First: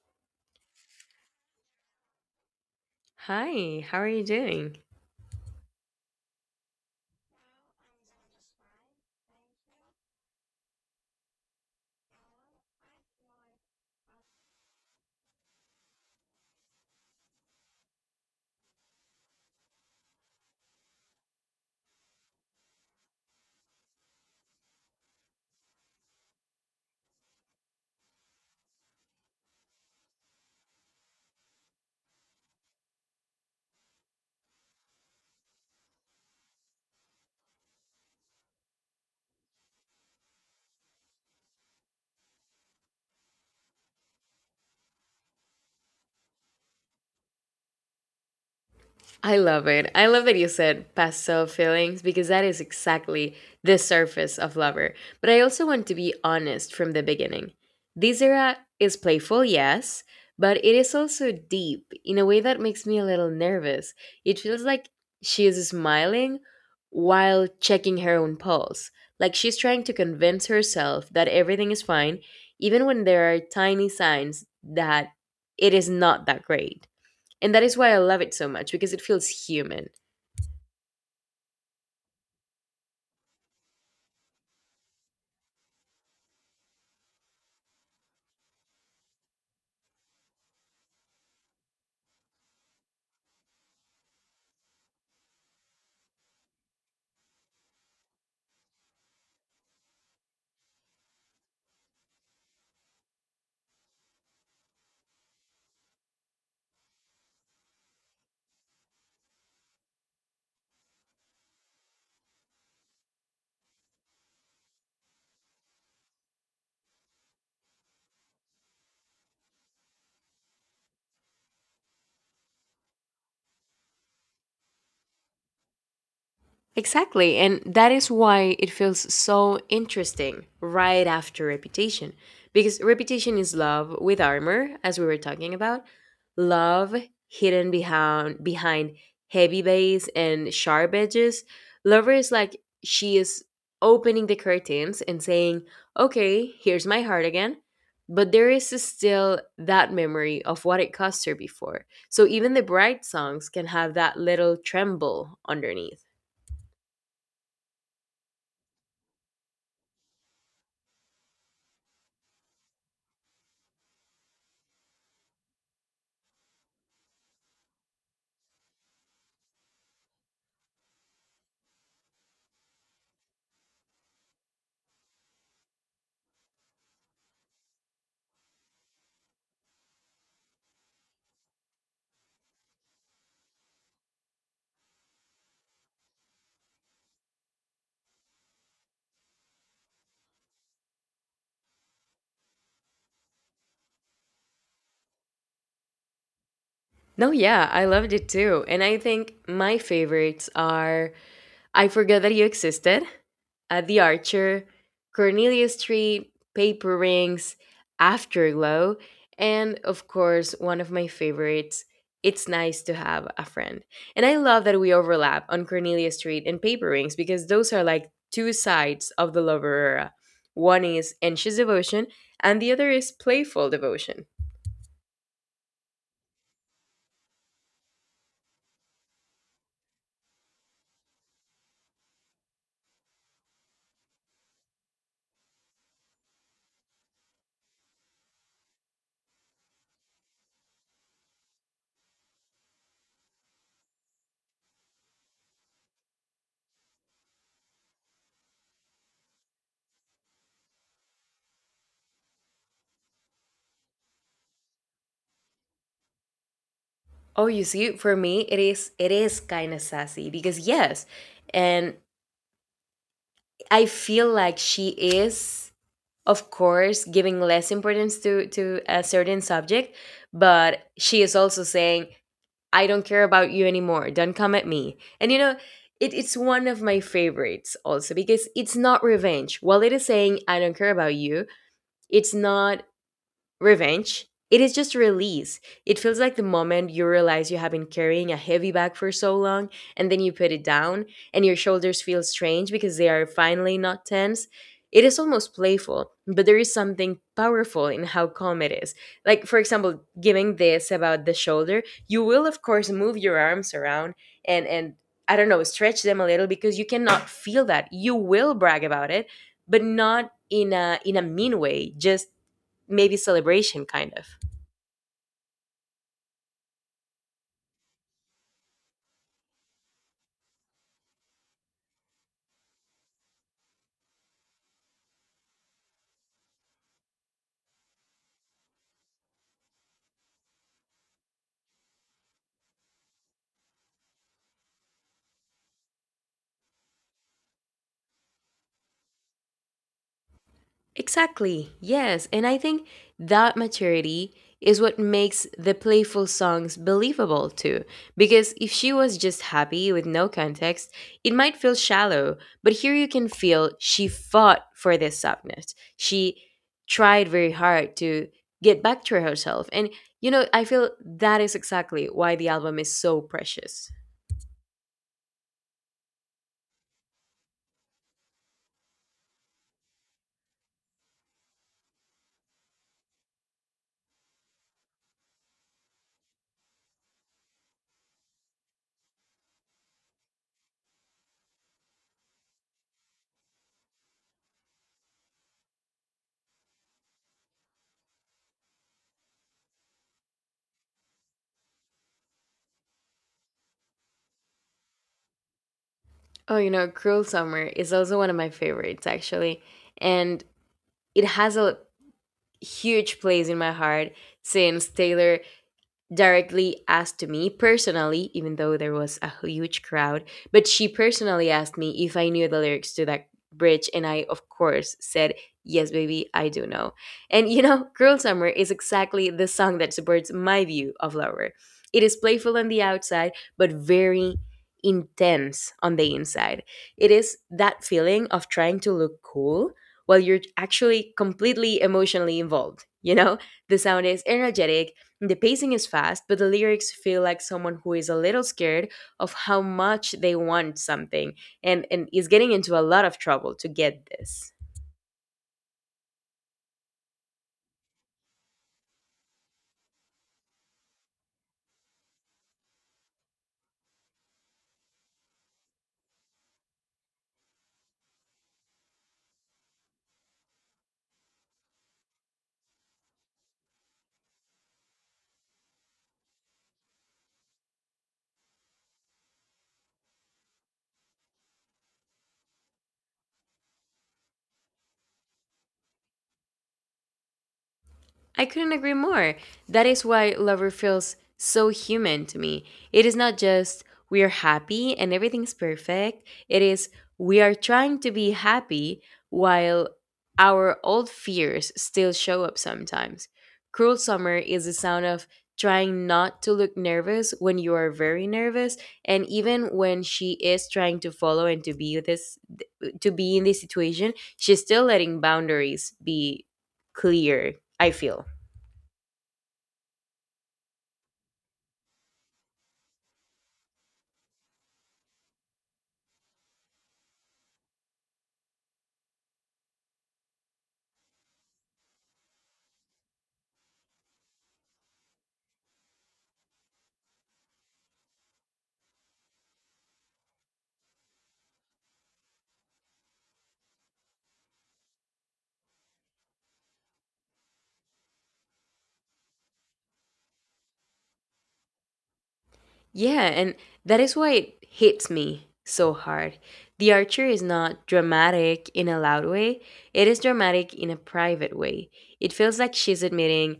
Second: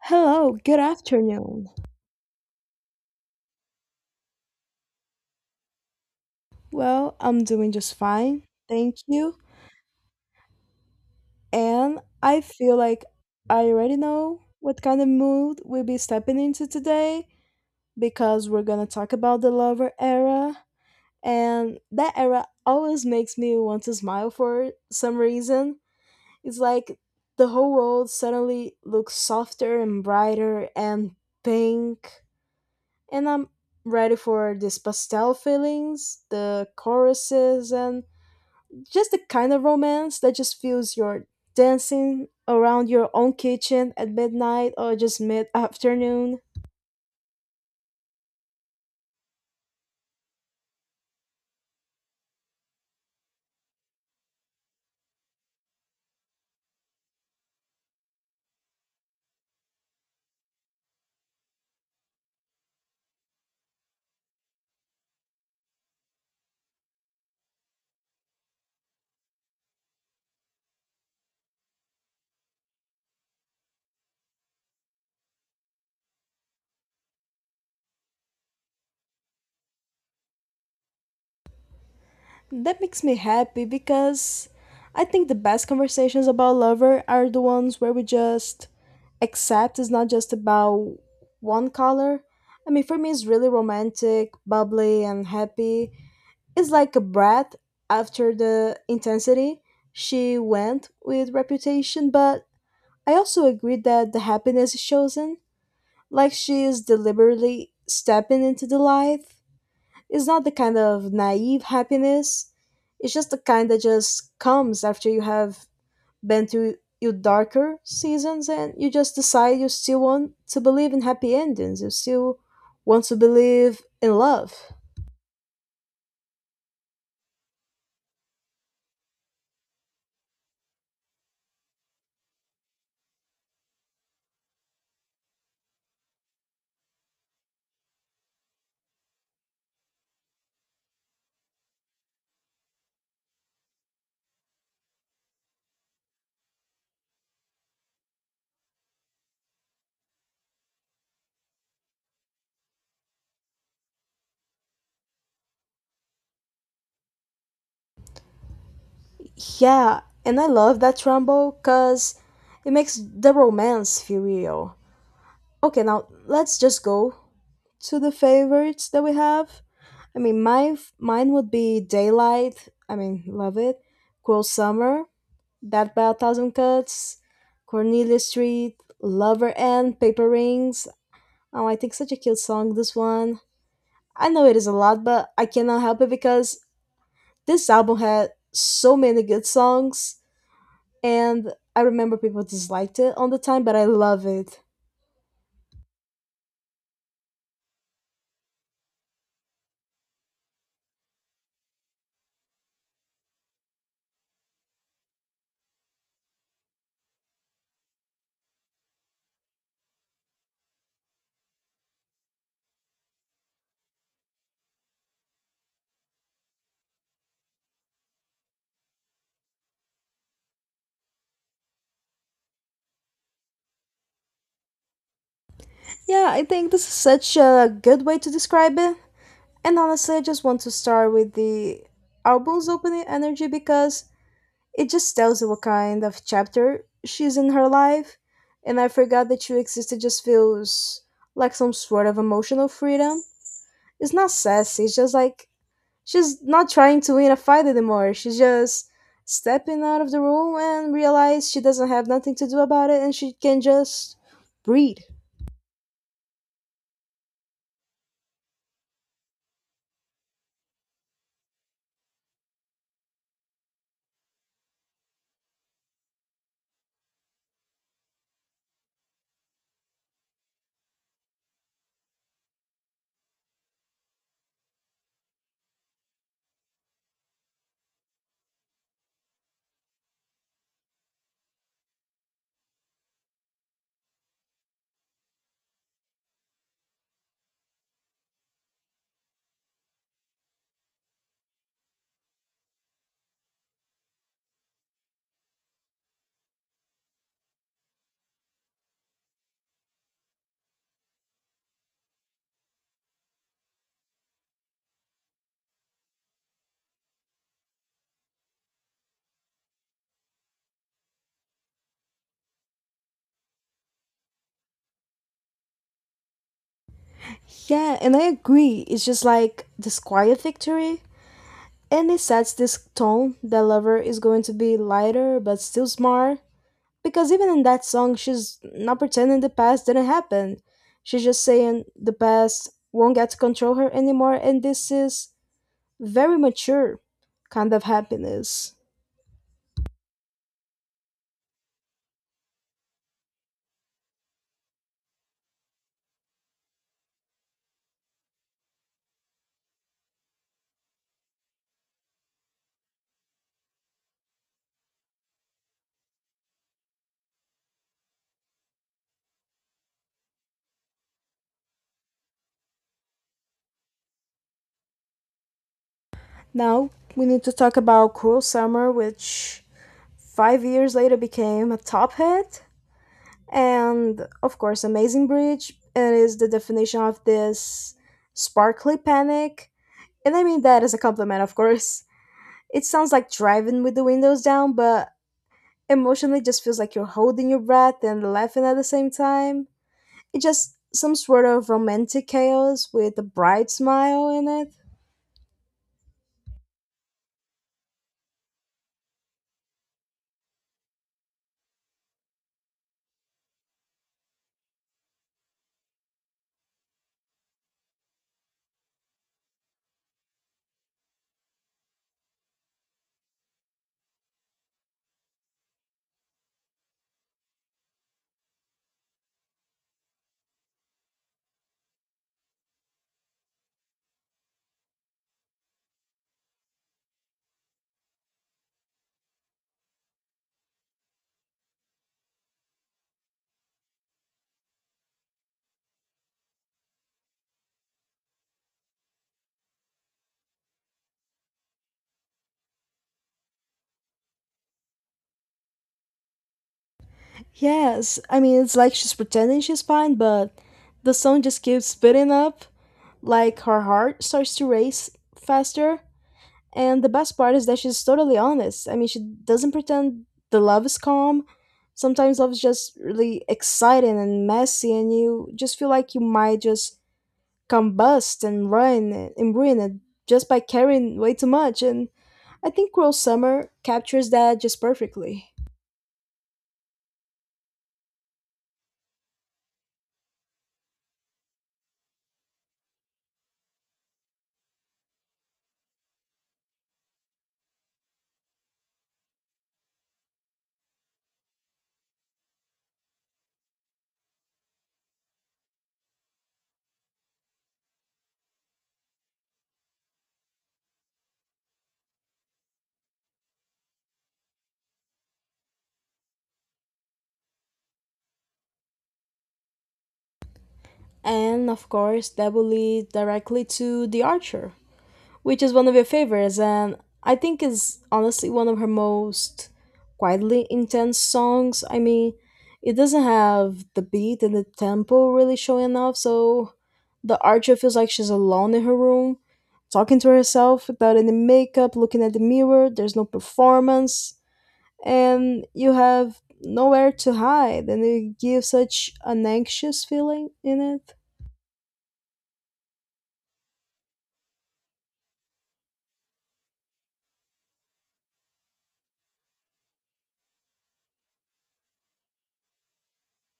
Hello, good afternoon. Hi, how are you doing? Well, I'm doing just fine, thank you. And I feel like I already know what kind of mood we'll be stepping into today because we're gonna talk about the lover era. And that era always makes me want to smile for some reason. It's like the whole world suddenly looks softer and brighter and pink. And I'm ready for these pastel feelings, the choruses, and just the kind of romance that just feels you're dancing around your own kitchen at midnight or just mid afternoon. I love it. I love that you said pastel feelings because that is exactly the surface of lover. But I also want to be honest from the beginning. This era is playful, yes, but it is also deep in a way that makes me a little nervous. It feels like she is smiling while checking her own pulse. Like she's trying to convince herself that everything is fine, even when there are tiny signs that it is not that great. And that is why I love it so much because it feels human. That makes me happy because I think the best conversations about lover are the ones where we just accept it's not just about one color. I mean, for me, it's really romantic, bubbly, and happy. It's like a breath after the intensity. She went with reputation, but I also agreed that the happiness is chosen, like she is deliberately stepping into the life. It's not the kind of naive happiness. It's just the kind that just comes after you have been through your darker seasons and you just decide you still want to believe in happy endings. You still want to believe in love. Exactly, and that is why it feels so interesting right after Reputation. Because Reputation is love with armor, as we were talking about, love hidden behind heavy bass and sharp edges. Lover is like she is opening the curtains and saying, "Okay, here's my heart again." But there is still that memory of what it cost her before. So even the bright songs can have that little tremble underneath. Yeah, and I love that trumbo because it makes the romance feel real. Okay, now let's just go to the favorites that we have. I mean, my mine would be Daylight. I mean, love it. Cruel Summer, That by a Thousand Cuts, Cornelia Street, Lover and Paper Rings. Oh, I think such a cute song. This one. I know it is a lot, but I cannot help it because this album had so many good songs, and I remember people disliked it on the time, but I love it. No, yeah, I loved it too. And I think my favorites are I Forgot That You Existed, The Archer, Cornelia Street, Paper Rings, Afterglow, and of course, one of my favorites, It's Nice to Have a Friend. And I love that we overlap on Cornelia Street and Paper Rings because those are like two sides of the lover era. One is anxious devotion, and the other is playful devotion. Yeah, I think this is such a good way to describe it. And honestly, I just want to start with the album's opening energy because it just tells you what kind of chapter she's in her life. And I forgot that you existed just feels like some sort of emotional freedom. It's not sassy, it's just like she's not trying to win a fight anymore. She's just stepping out of the room and realize she doesn't have nothing to do about it and she can just breathe. Oh, you see, for me, it is kind of sassy because yes, and I feel like she is, of course, giving less importance to a certain subject, but she is also saying, "I don't care about you anymore. Don't come at me." And you know, it's one of my favorites also because it's not revenge. While it is saying, "I don't care about you," it's not Revenge? It is just release. It feels like the moment you realize you have been carrying a heavy bag for so long, and then you put it down, and your shoulders feel strange because they are finally not tense. It is almost playful, but there is something powerful in how calm it is. Like, for example, giving this about the shoulder, you will, of course, move your arms around and I don't know, stretch them a little because you cannot feel that. You will brag about it, but not in a mean way, just maybe celebration kind of Yeah, and I agree. It's just like this quiet victory. And it sets this tone that Lover is going to be lighter but still smart. Because even in that song, she's not pretending the past didn't happen. She's just saying the past won't get to control her anymore, and this is very mature kind of happiness. exactly, yes. And I think that maturity is what makes the playful songs believable too, because if she was just happy with no context it might feel shallow, but here you can feel she fought for this softness. She tried very hard to get back to herself, and you know, I feel that is exactly why the album is so precious. Now, we need to talk about Cruel Summer, which 5 years later became a top hit and of course amazing bridge it is the definition of this sparkly panic. And I mean that as a compliment, of course. It sounds like driving with the windows down, but emotionally just feels like you're holding your breath and laughing at the same time. It's just some sort of romantic chaos with a bright smile in it. Oh, you know, Cruel Summer is also one of my favorites, actually. And it has a huge place in my heart since Taylor directly asked me personally, even though there was a huge crowd, but she personally asked me if I knew the lyrics to that bridge. And I, of course, said, Yes, baby, I do know. And you know, Cruel Summer is exactly the song that supports my view of Lover. It is playful on the outside, but very intense on the inside. It is that feeling of trying to look cool while you're actually completely emotionally involved. You know, the sound is energetic, the pacing is fast, but the lyrics feel like someone who is a little scared of how much they want something and is getting into a lot of trouble to get this. Yes, I mean, it's like she's pretending she's fine, but the song just keeps speeding up, like her heart starts to race faster. And the best part is that she's totally honest. I mean, she doesn't pretend the love is calm. Sometimes love is just really exciting and messy, and you just feel like you might just combust and ruin it just by caring way too much. And I think Cruel Summer captures that just perfectly. I couldn't agree more. That is why Lover feels so human to me. It is not just we are happy and everything's perfect, it is we are trying to be happy while our old fears still show up sometimes. Cruel Summer is the sound of trying not to look nervous when you are very nervous, and even when she is trying to follow and to be this, to be in this situation, she's still letting boundaries be clear, I feel. And of course, that will lead directly to The Archer, which is one of your favorites, and I think is honestly one of her most quietly intense songs. I mean, it doesn't have the beat and the tempo really showing off, so The Archer feels like she's alone in her room, talking to herself without any makeup, looking at the mirror, there's no performance, and you have nowhere to hide, and it gives such an anxious feeling in it. Yeah, and that is why it hits me so hard. The Archer is not dramatic in a loud way, it is dramatic in a private way. It feels like she's admitting,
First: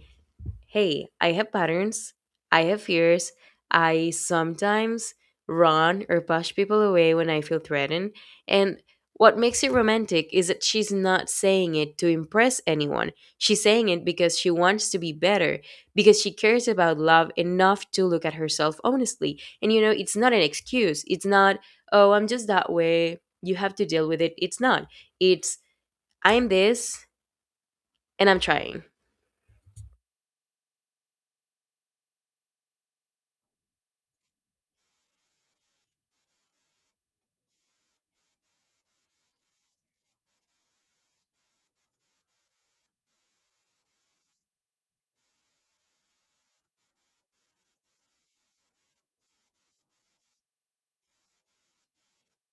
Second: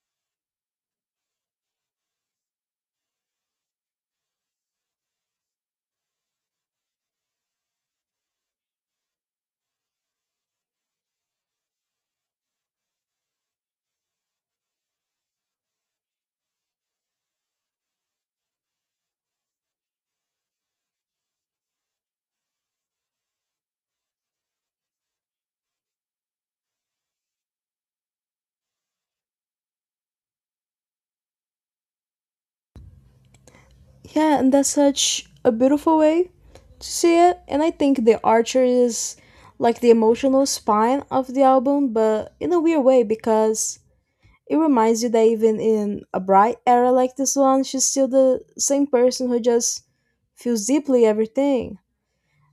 hey, I have patterns, I have fears, I sometimes run or push people away when I feel threatened. And what makes it romantic is that she's not saying it to impress anyone. She's saying it because she wants to be better, because she cares about love enough to look at herself honestly. And you know, it's not an excuse. It's not, oh, I'm just that way. You have to deal with it. It's not. It's, I'm this and I'm trying. Yeah, and that's such a beautiful way to see it. And I think The Archer is like the emotional spine of the album, but in a weird way because it reminds you that even in a bright era like this one, she's still the same person who just feels deeply everything.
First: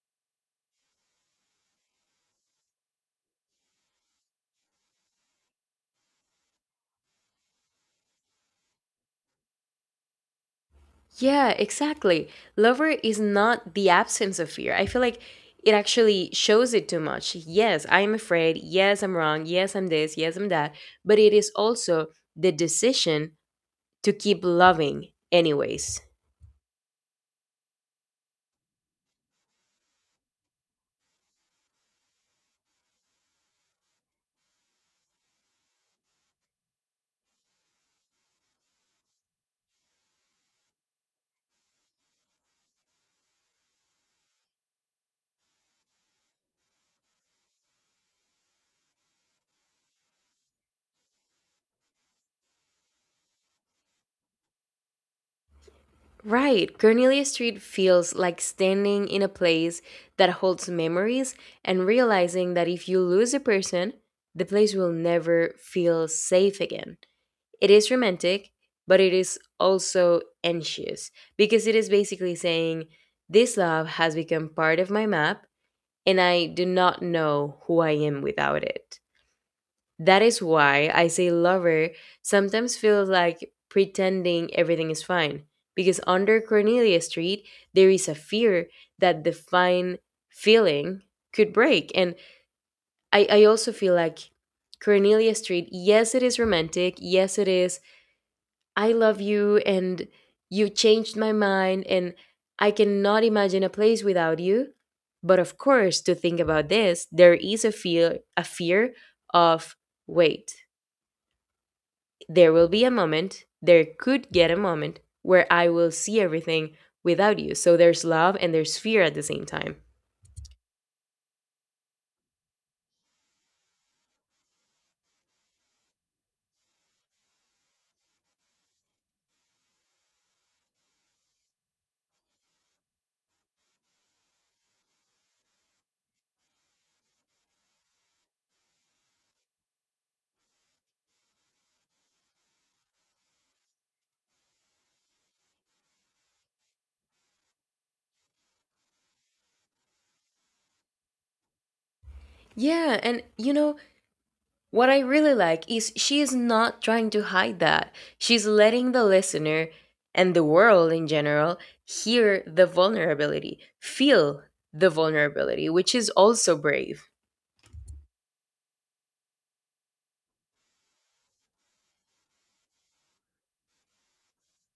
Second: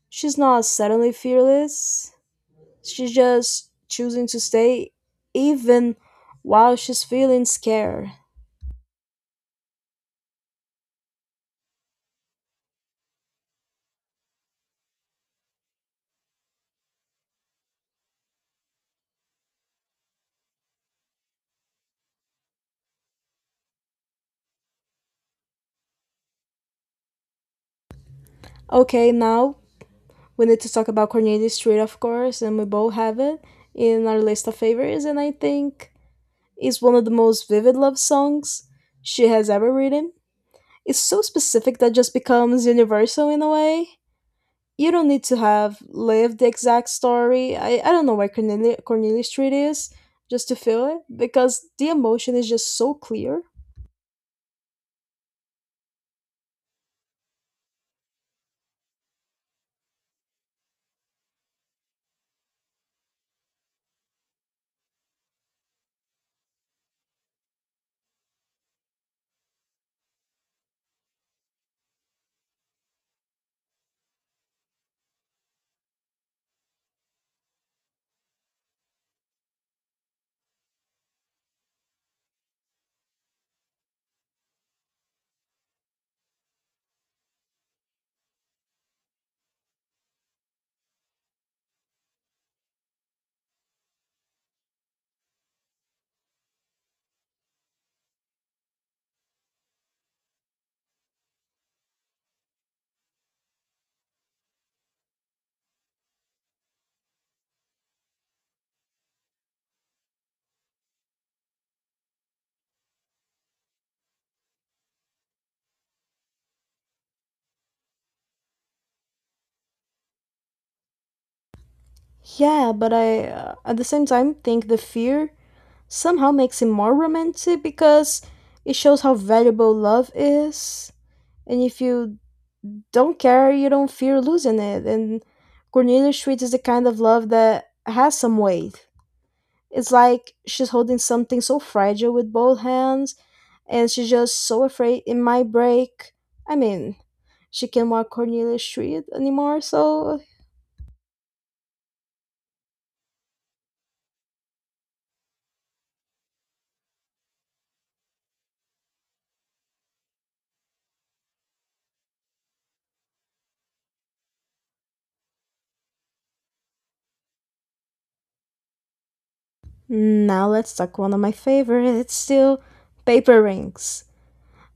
She's not suddenly fearless, she's just choosing to stay even while she's feeling scared. Yeah, exactly. Lover is not the absence of fear. I feel like it actually shows it too much. Yes, I'm afraid. Yes, I'm wrong. Yes, I'm this. Yes, I'm that. But it is also the decision to keep loving, anyways. Okay, now we need to talk about Cornelius Street, of course, and we both have it in our list of favorites. And I think it's one of the most vivid love songs she has ever written. It's so specific that just becomes universal in a way. You don't need to have lived the exact story. I don't know where Cornelius Street is just to feel it because the emotion is just so clear. Right. Cornelia Street feels like standing in a place that holds memories and realizing that if you lose a person, the place will never feel safe again. It is romantic, but it is also anxious because it is basically saying, This love has become part of my map, and I do not know who I am without it. That is why I say lover sometimes feels like pretending everything is fine, because under Cornelia Street, there is a fear that the fine feeling could break. And I also feel like Cornelia Street, yes, it is romantic, yes, it is I love you and you changed my mind and I cannot imagine a place without you. But of course, to think about this, there is a fear of wait. There will be a moment, there could get a moment where I will see everything without you. So there's love and there's fear at the same time. Yeah, but I at the same time think the fear somehow makes it more romantic because it shows how valuable love is. And if you don't care, you don't fear losing it. And Cornelia Street is the kind of love that has some weight. It's like she's holding something so fragile with both hands, and she's just so afraid it might break. I mean, she can't walk Cornelia Street anymore, so. Yeah, and you know, what I really like is she is not trying to hide that. She's letting the listener and the world in general hear the vulnerability, feel the vulnerability, which is also brave. Now let's talk one of my favorites still paper rings.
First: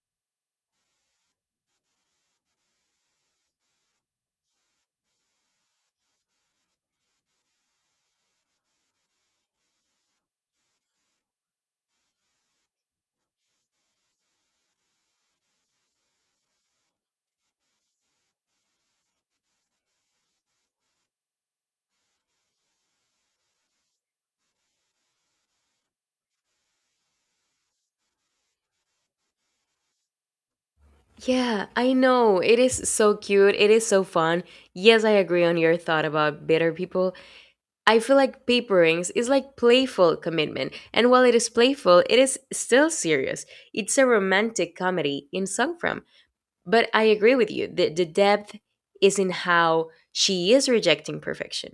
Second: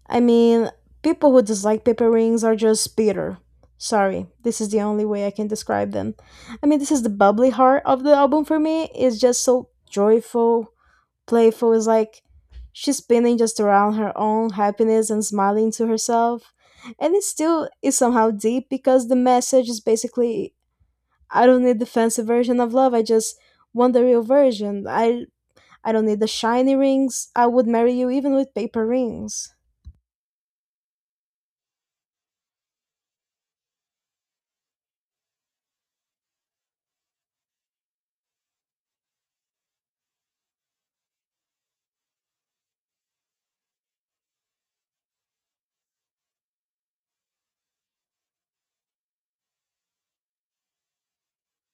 I mean, people who dislike paper rings are just bitter. Sorry, this is the only way I can describe them. I mean, this is the bubbly heart of the album for me. It's just so joyful, playful. It's like she's spinning just around her own happiness and smiling to herself. And it still is somehow deep because the message is basically I don't need the fancy version of love. I just want the real version. I don't need the shiny rings. I would marry you even with paper rings. Yeah, I know. It is so cute. It is so fun. Yes, I agree on your thought about bitter people. I feel like Paper Rings is like playful commitment. And while it is playful, it is still serious. It's a romantic comedy in song form. But I agree with you that the depth is in how she is rejecting perfection.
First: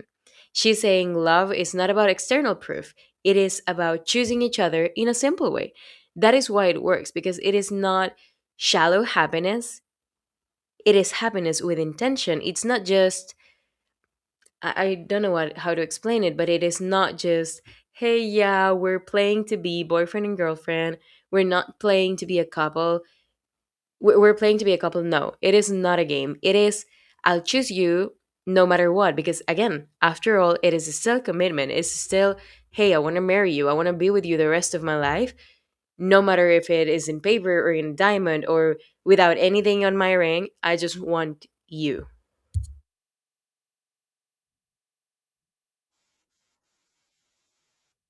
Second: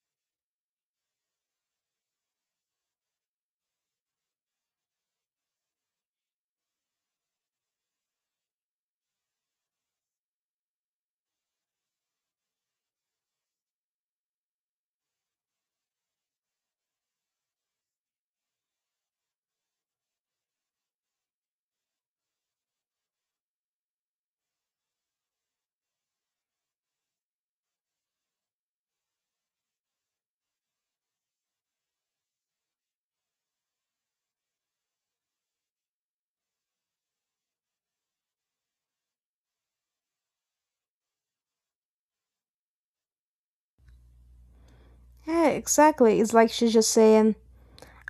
She's saying love is not about external proof, it is about choosing each other in a simple way. That is why it works, because it is not shallow happiness, it is happiness with intention. It's not just, I don't know what, how to explain it, but it is not just, hey, yeah, we're playing to be boyfriend and girlfriend. We're not playing to be a couple, we're playing to be a couple. No, it is not a game, it is I'll choose you no matter what. Because again, after all, it is still commitment, it's still hey, I want to marry you, I want to be with you the rest of my life, no matter if it is in paper or in diamond or without anything on my ring. I just want you. Yeah, exactly. It's like she's just saying,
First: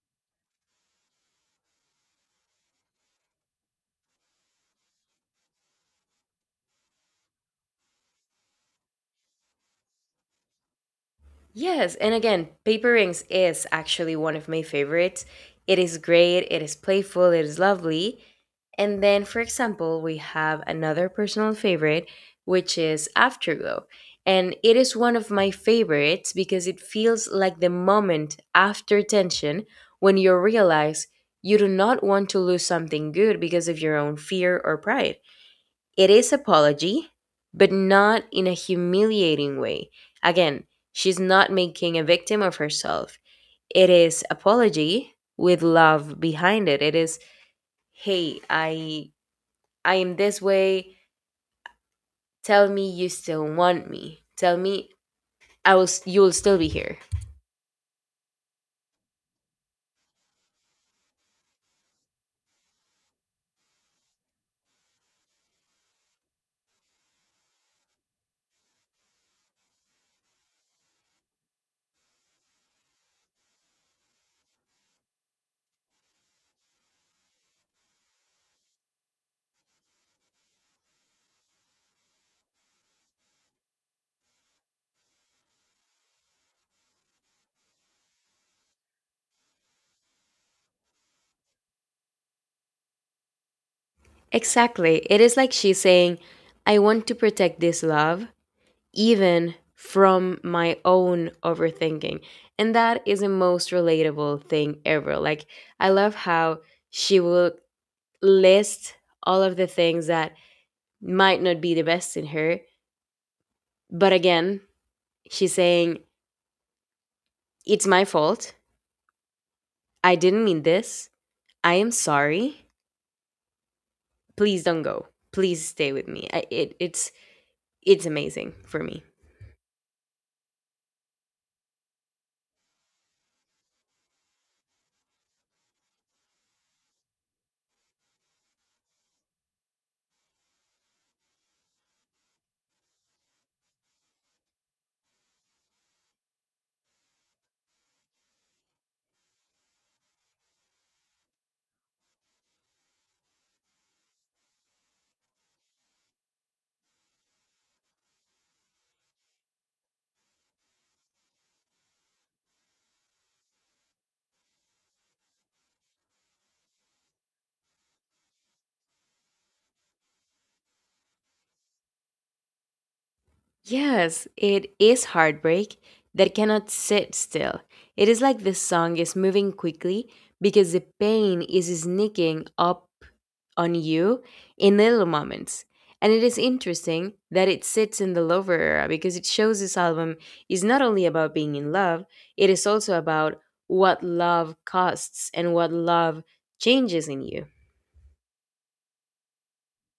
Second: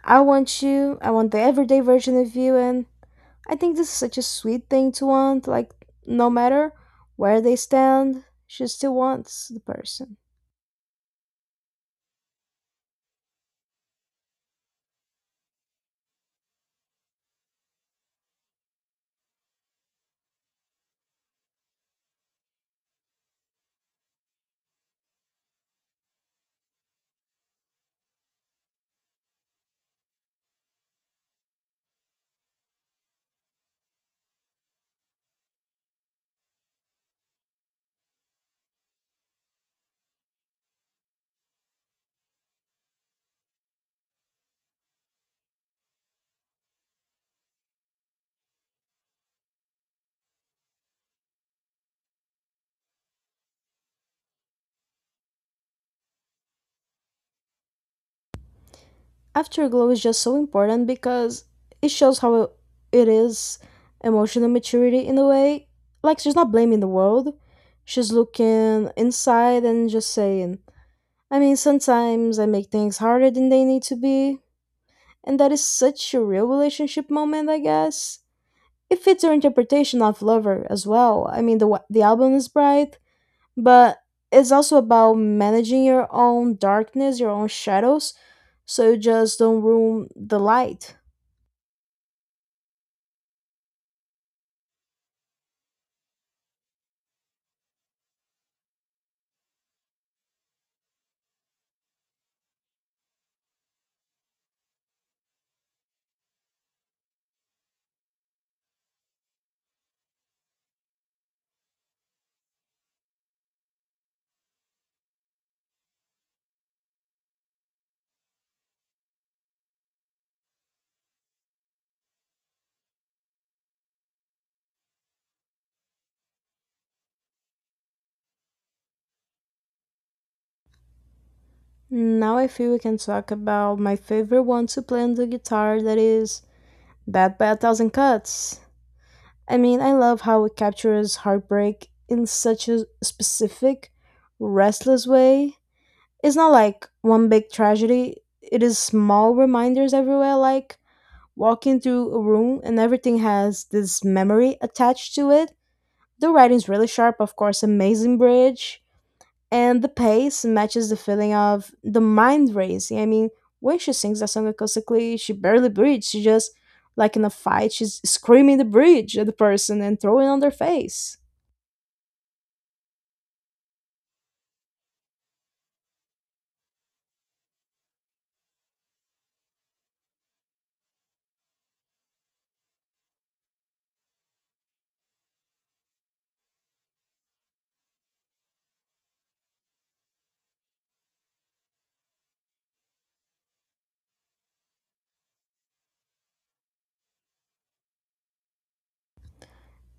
I want you, I want the everyday version of you. And I think this is such a sweet thing to want. Like, no matter where they stand, she still wants the person. Yes, and again, paper rings is actually one of my favorites. It is great, it is playful, it is lovely. And then, for example, we have another personal favorite, which is Afterglow. And it is one of my favorites because it feels like the moment after tension, when you realize you do not want to lose something good because of your own fear or pride. It is apology, but not in a humiliating way. Again, she's not making a victim of herself. It is apology with love behind it. It is, hey, I am this way. Tell me you still want me. Tell me you will still be here. Afterglow is just so important because it shows how it is emotional maturity in a way. Like, she's not blaming the world, she's looking inside and just saying, I mean, sometimes I make things harder than they need to be, and that is such a real relationship moment, I guess. It fits her interpretation of Lover as well. I mean, the album is bright, but it's also about managing your own darkness, your own shadows, so you just don't ruin the light. Exactly. It is like she's saying, I want to protect this love even from my own overthinking. And that is the most relatable thing ever. Like, I love how she will list all of the things that might not be the best in her. But again, she's saying, It's my fault. I didn't mean this. I am sorry. Please don't go. Please stay with me. It's amazing for me. Now I feel we can talk about my favorite one to play on the guitar, that is Bad by a Thousand Cuts. I mean, I love how it captures heartbreak in such a specific, restless way. It's not like one big tragedy. It is small reminders everywhere, like walking through a room and everything has this memory attached to it. The writing's really sharp, of course, amazing bridge, and the pace matches the feeling of the mind racing. I mean, when she sings that song acoustically, she barely breathes. She just, like in a fight, she's screaming the bridge at the person and throwing on their face. Yes, it is heartbreak that cannot sit still. It is like the song is moving quickly because the pain is sneaking up on you in little moments. And it is interesting that it sits in the Lover era because it shows this album is not only about being in love, it is also about what love costs and what love changes in you.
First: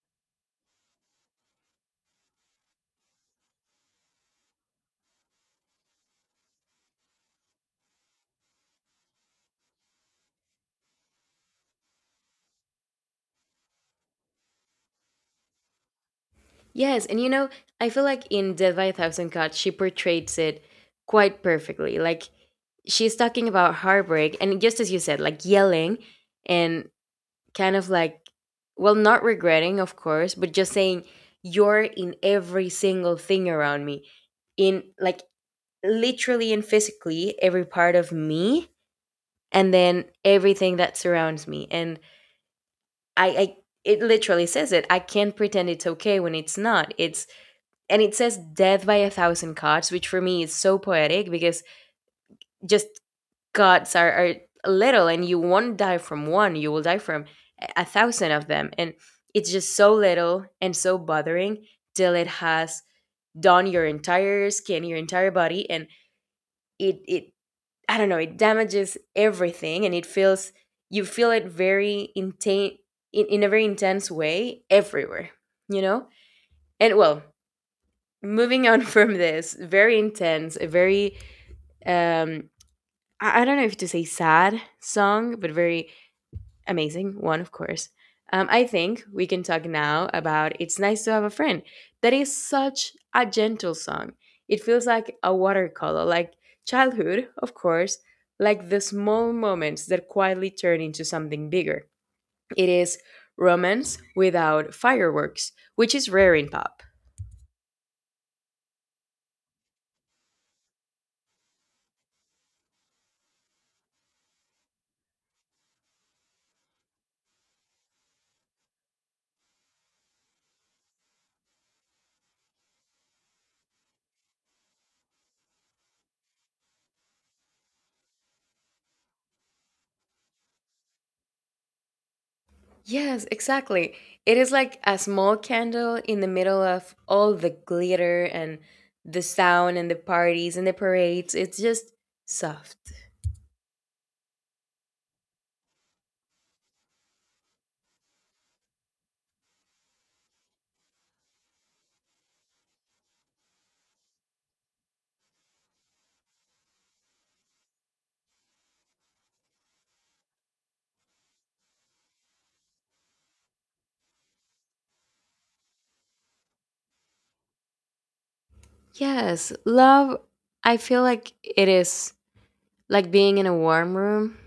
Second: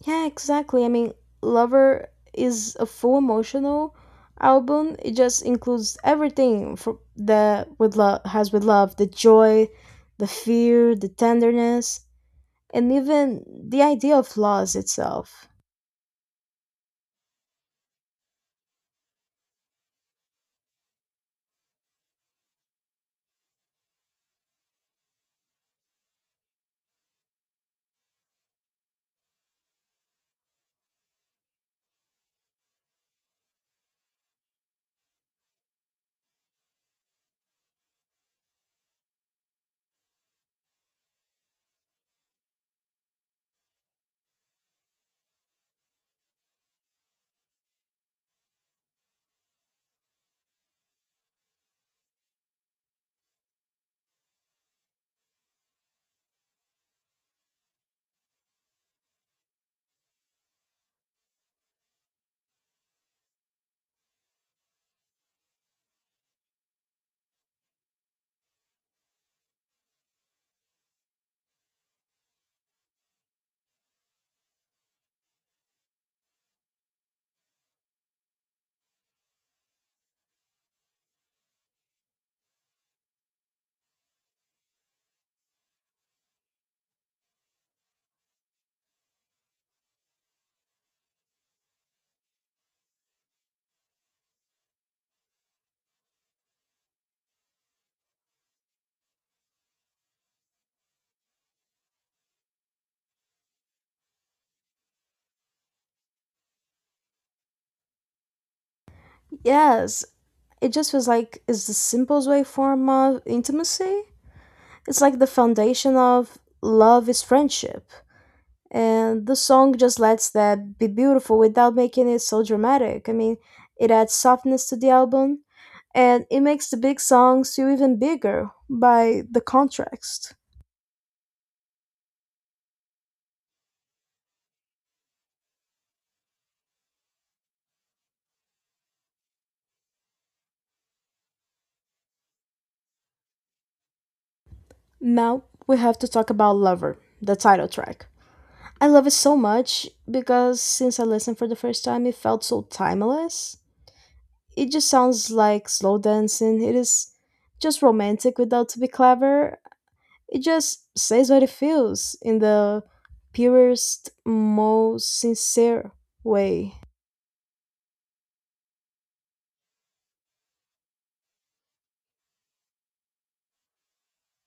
Yeah, exactly. I mean, Lover is a full emotional album. It just includes everything for that with love, the joy, the fear, the tenderness, and even the idea of loss itself. Yes, and you know, I feel like in Dead by a Thousand Cuts, she portrays it quite perfectly. Like she's talking about heartbreak and, just as you said, like yelling and kind of like, well, not regretting, of course, but just saying you're in every single thing around me, in like literally and physically every part of me, and then everything that surrounds me. And I it literally says it, I can't pretend it's okay when it's not. It's— and it says death by a thousand cuts, which for me is so poetic because, just, gods are little, and you won't die from one. You will die from a thousand of them. And it's just so little and so bothering till it has done your entire skin, your entire body. And it I don't know, it damages everything. And it feels— you feel it very intense, in a very intense way, everywhere, you know. And well, moving on from this very intense, a very um I don't know if to say sad song, but very amazing one, of course. I think we can talk now about It's Nice to Have a Friend. That is such a gentle song. It feels like a watercolor, like childhood, of course, like the small moments that quietly turn into something bigger. It is romance without fireworks, which is rare in pop. Yes, it just feels like it's the simplest way form of intimacy. It's like the foundation of love is friendship. And the song just lets that be beautiful without making it so dramatic. I mean, it adds softness to the album and it makes the big songs feel even bigger by the contrast. Yes, exactly. It is like a small candle in the middle of all the glitter and the sound and the parties and the parades. It's just soft. Now we have to talk about Lover, the title track. I love it so much because since I listened for the first time, it felt so timeless. It just sounds like slow dancing. It is just romantic without to be clever. It just says what it feels in the purest, most sincere way. Yes, love, I feel like it is like being in a warm room.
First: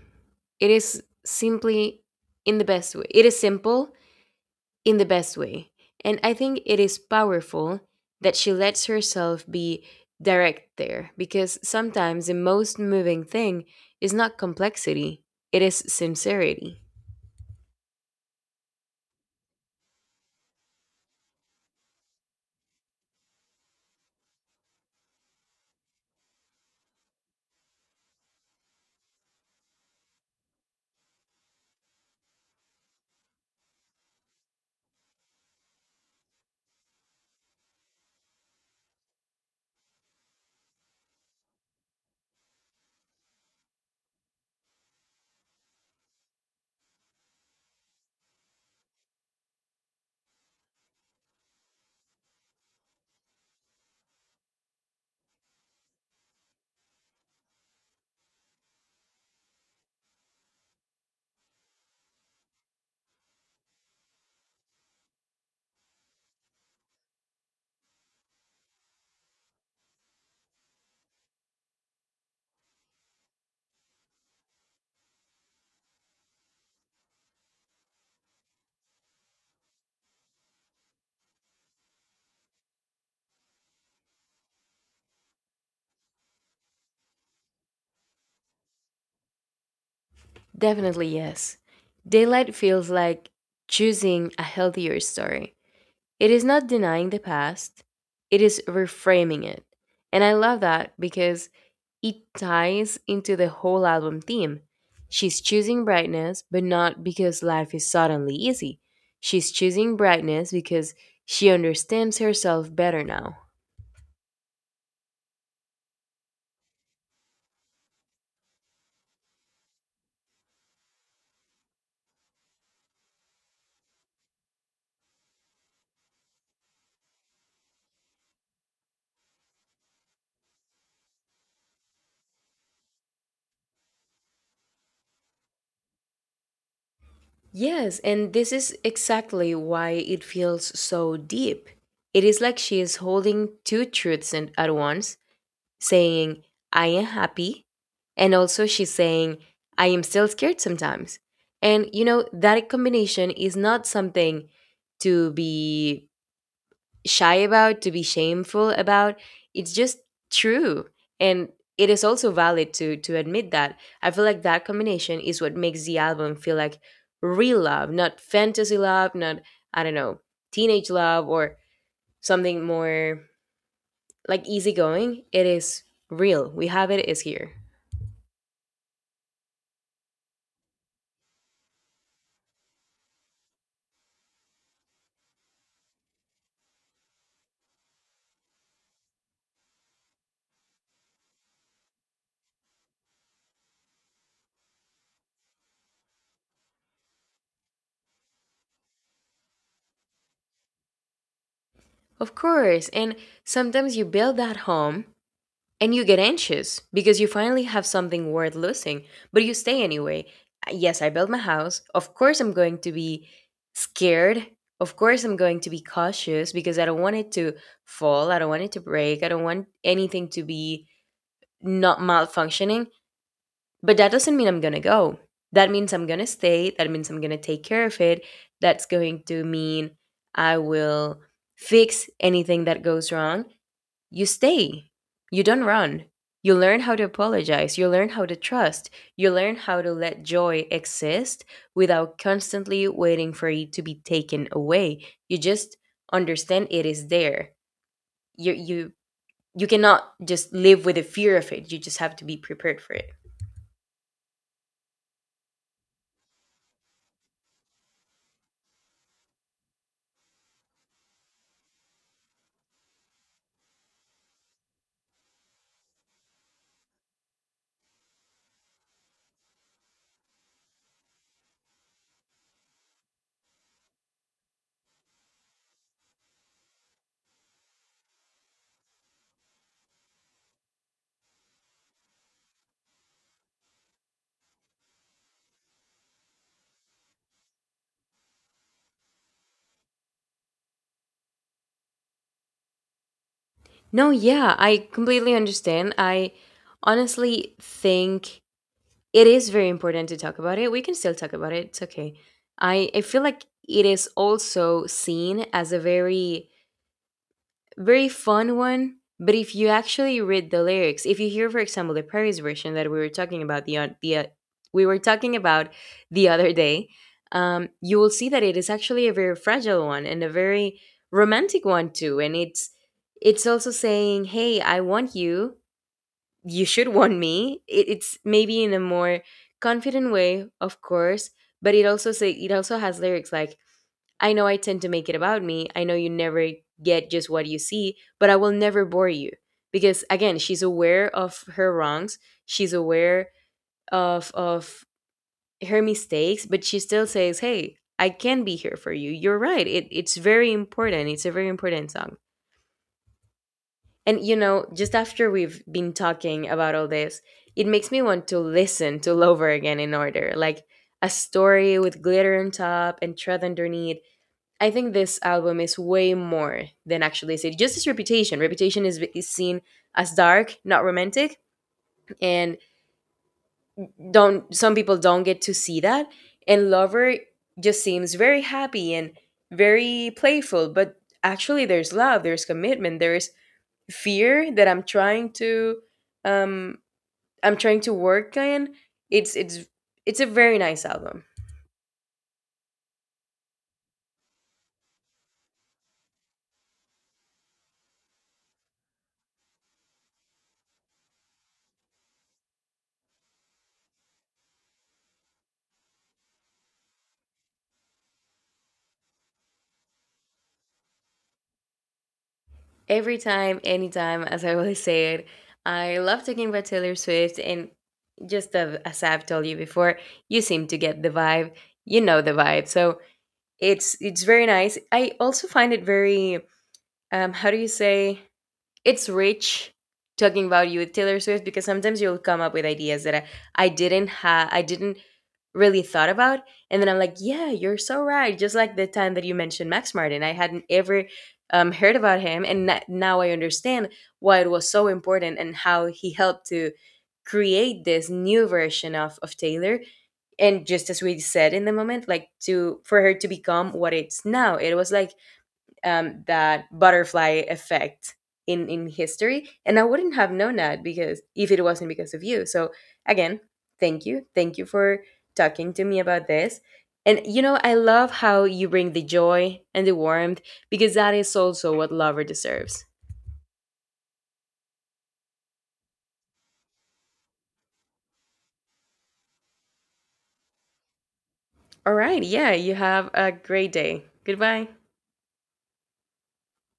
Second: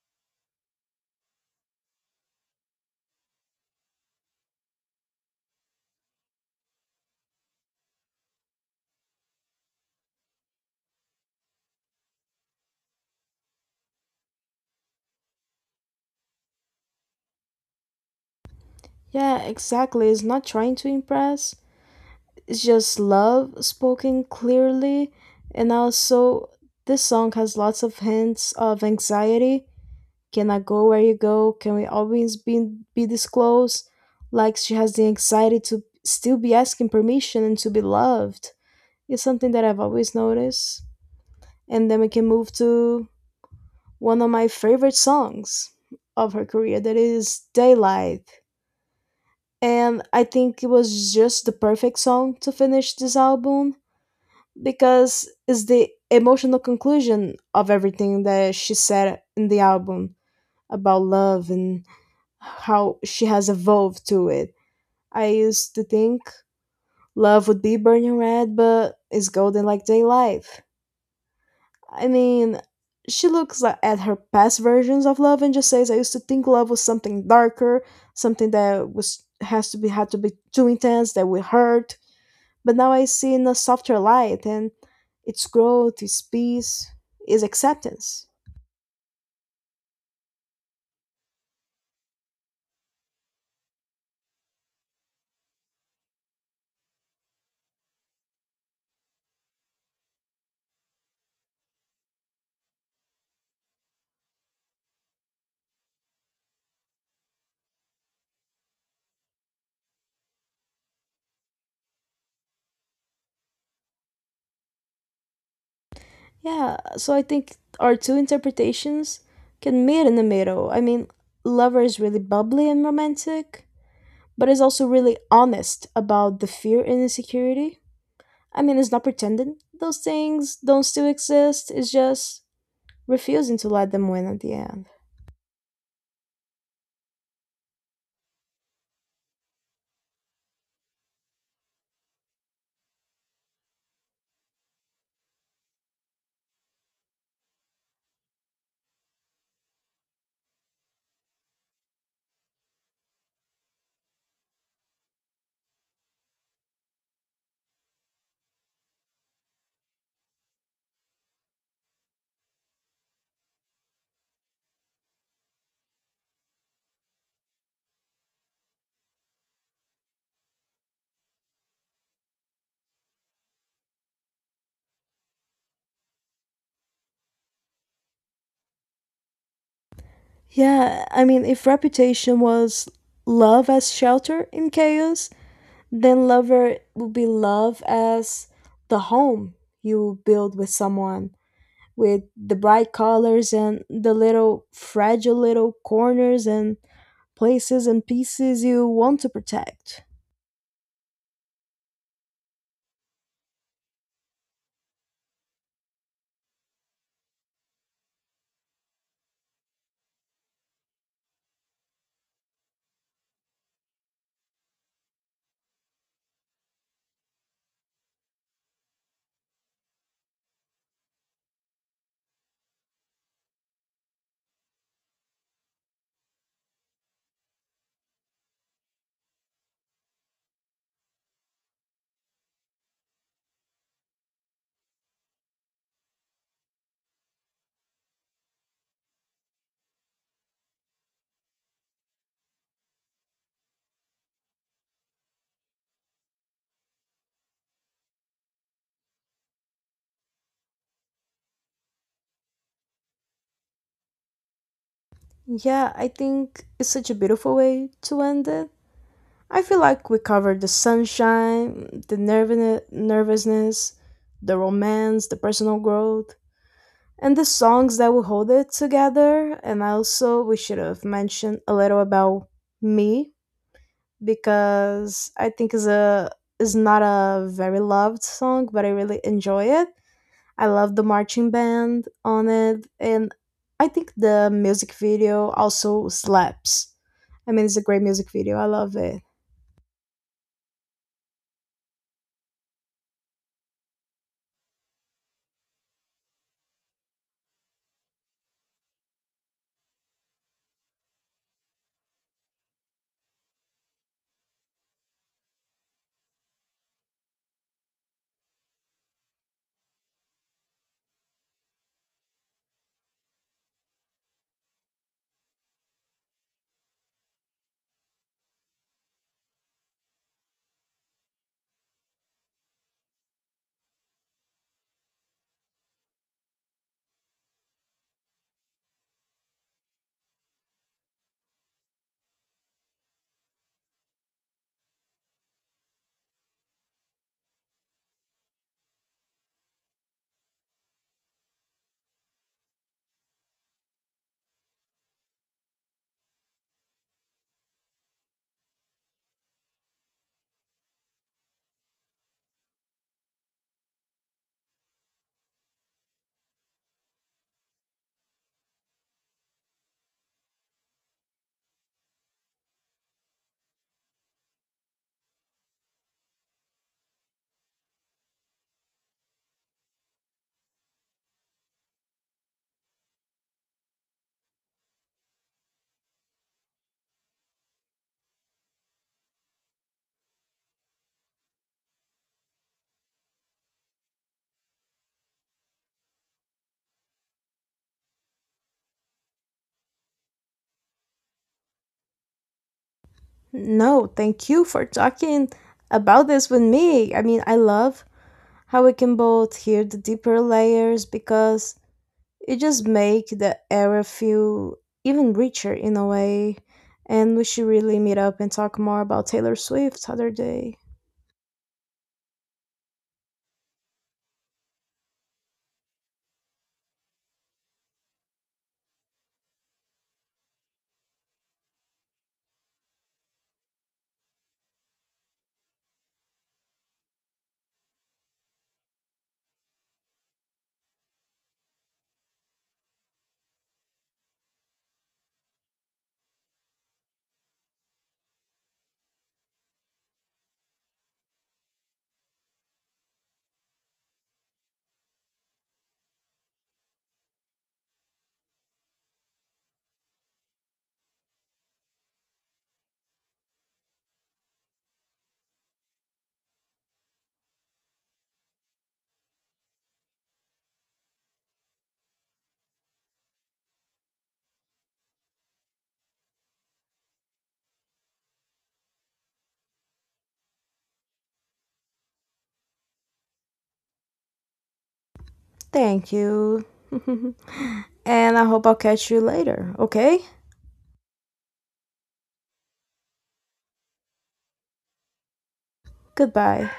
It is simply, in the best way. It is simple, in the best way. And I think it is powerful that she lets herself be direct there, because sometimes the most moving thing is not complexity, it is sincerity. Yeah, exactly. It's not trying to impress. It's just love spoken clearly. And also, this song has lots of hints of anxiety. Can I go where you go? Can we always be this close? Like, she has the anxiety to still be asking permission and to be loved. It's something that I've always noticed. And then we can move to one of my favorite songs of her career that is Daylight. And I think it was just the perfect song to finish this album because it's the emotional conclusion of everything that she said in the album about love and how she has evolved to it. I used to think love would be burning red, but it's golden like daylight. I mean, she looks at her past versions of love and just says, "I used to think love was something darker, something that was has to be had to be too intense that would hurt. But now I see in a softer light, and its growth, its peace, its acceptance." Definitely, yes. Daylight feels like choosing a healthier story. It is not denying the past, it is reframing it. And I love that because it ties into the whole album theme. She's choosing brightness, but not because life is suddenly easy. She's choosing brightness because she understands herself better now. Yeah, so I think our two interpretations can meet in the middle. I mean, Lover is really bubbly and romantic, but is also really honest about the fear and insecurity. I mean, it's not pretending those things don't still exist, it's just refusing to let them win at the end. Yes, and this is exactly why it feels so deep. It is like she is holding two truths in- at once, saying, I am happy. And also, she's saying, I am still scared sometimes. And, that combination is not something to be shy about, to be shameful about. It's just true. And it is also valid to admit that. I feel like that combination is what makes the album feel like real love, not fantasy love, not, I don't know, teenage love, or something more like easygoing. It is real. We have— it is here. Yeah, I mean, if reputation was love as shelter in chaos, then lover would be love as the home you build with someone, with the bright colors and the little fragile little corners and places and pieces you want to protect. Of course. And sometimes you build that home and you get anxious because you finally have something worth losing, but you stay anyway. Yes, I built my house. Of course, I'm going to be scared. Of course, I'm going to be cautious because I don't want it to fall. I don't want it to break. I don't want anything to be not malfunctioning. But that doesn't mean I'm going to go. That means I'm going to stay. That means I'm going to take care of it. That's going to mean I will fix anything that goes wrong. You stay. You don't run. You learn how to apologize. You learn how to trust. You learn how to let joy exist without constantly waiting for it to be taken away. You just understand it is there. You you you cannot just live with the fear of it. You just have to be prepared for it. Yeah, I think it's such a beautiful way to end it. I feel like we covered the sunshine, the nervousness, the romance, the personal growth, and the songs that will hold it together. And also, we should have mentioned a little about me because I think is not a very loved song, but I really enjoy it. I love the marching band on it, and I think the music video also slaps. I mean, it's a great music video. I love it. No, yeah, I completely understand. I honestly think it is very important to talk about it. We can still talk about it. It's okay. I feel like it is also seen as a very very fun one. But if you actually read the lyrics, if you hear, for example, the Paris version that we were talking about— the o- the we were talking about the other day, you will see that it is actually a very fragile one and a very romantic one too. And it's also saying, "Hey, I want you. You should want me." It's maybe in a more confident way, of course, but it also say— it also has lyrics like, I know I tend to make it about me, I know you never get just what you see, but I will never bore you. Because again, she's aware of her wrongs. She's aware of her mistakes, but she still says, "Hey, I can be here for you. You're right. It's very important. It's a very important song." And you know, just after we've been talking about all this, it makes me want to listen to Lover again in order, like a story with glitter on top and tread underneath. I think this album is way more than actually a city. Just its reputation. Reputation is seen as dark, not romantic, and— don't— some people don't get to see that. And Lover just seems very happy and very playful, but actually there's love, there's commitment, there's fear that um I'm trying to work in. It's it's it's a very nice album. No, thank you for talking about this with me. I mean, I love how we can both hear the deeper layers because it just make the era feel even richer in a way. And we should really meet up and talk more about Taylor Swift other day. Every time, anytime, as I always say it. I love talking about Taylor Swift, and just a- as I've told you before, you seem to get the vibe. You know the vibe, so it's very nice. I also find it very how do you say, it's rich talking about you with Taylor Swift, because sometimes you'll come up with ideas that I didn't have— I didn't really thought about, and then I'm like, yeah, you're so right. Just like the time that you mentioned Max Martin, I hadn't ever heard about him, and n- now I understand why it was so important and how he helped to create this new version of Taylor. And just as we said in the moment, like to— for her to become what it's now, it was like, that butterfly effect in history, and I wouldn't have known that, because if it wasn't because of you. So again, thank you for talking to me about this. And you know, I love how you bring the joy and the warmth, because that is also what lover deserves. Thank you. And I hope I'll catch you later, okay? All right, yeah, you have a great day. Goodbye. Goodbye.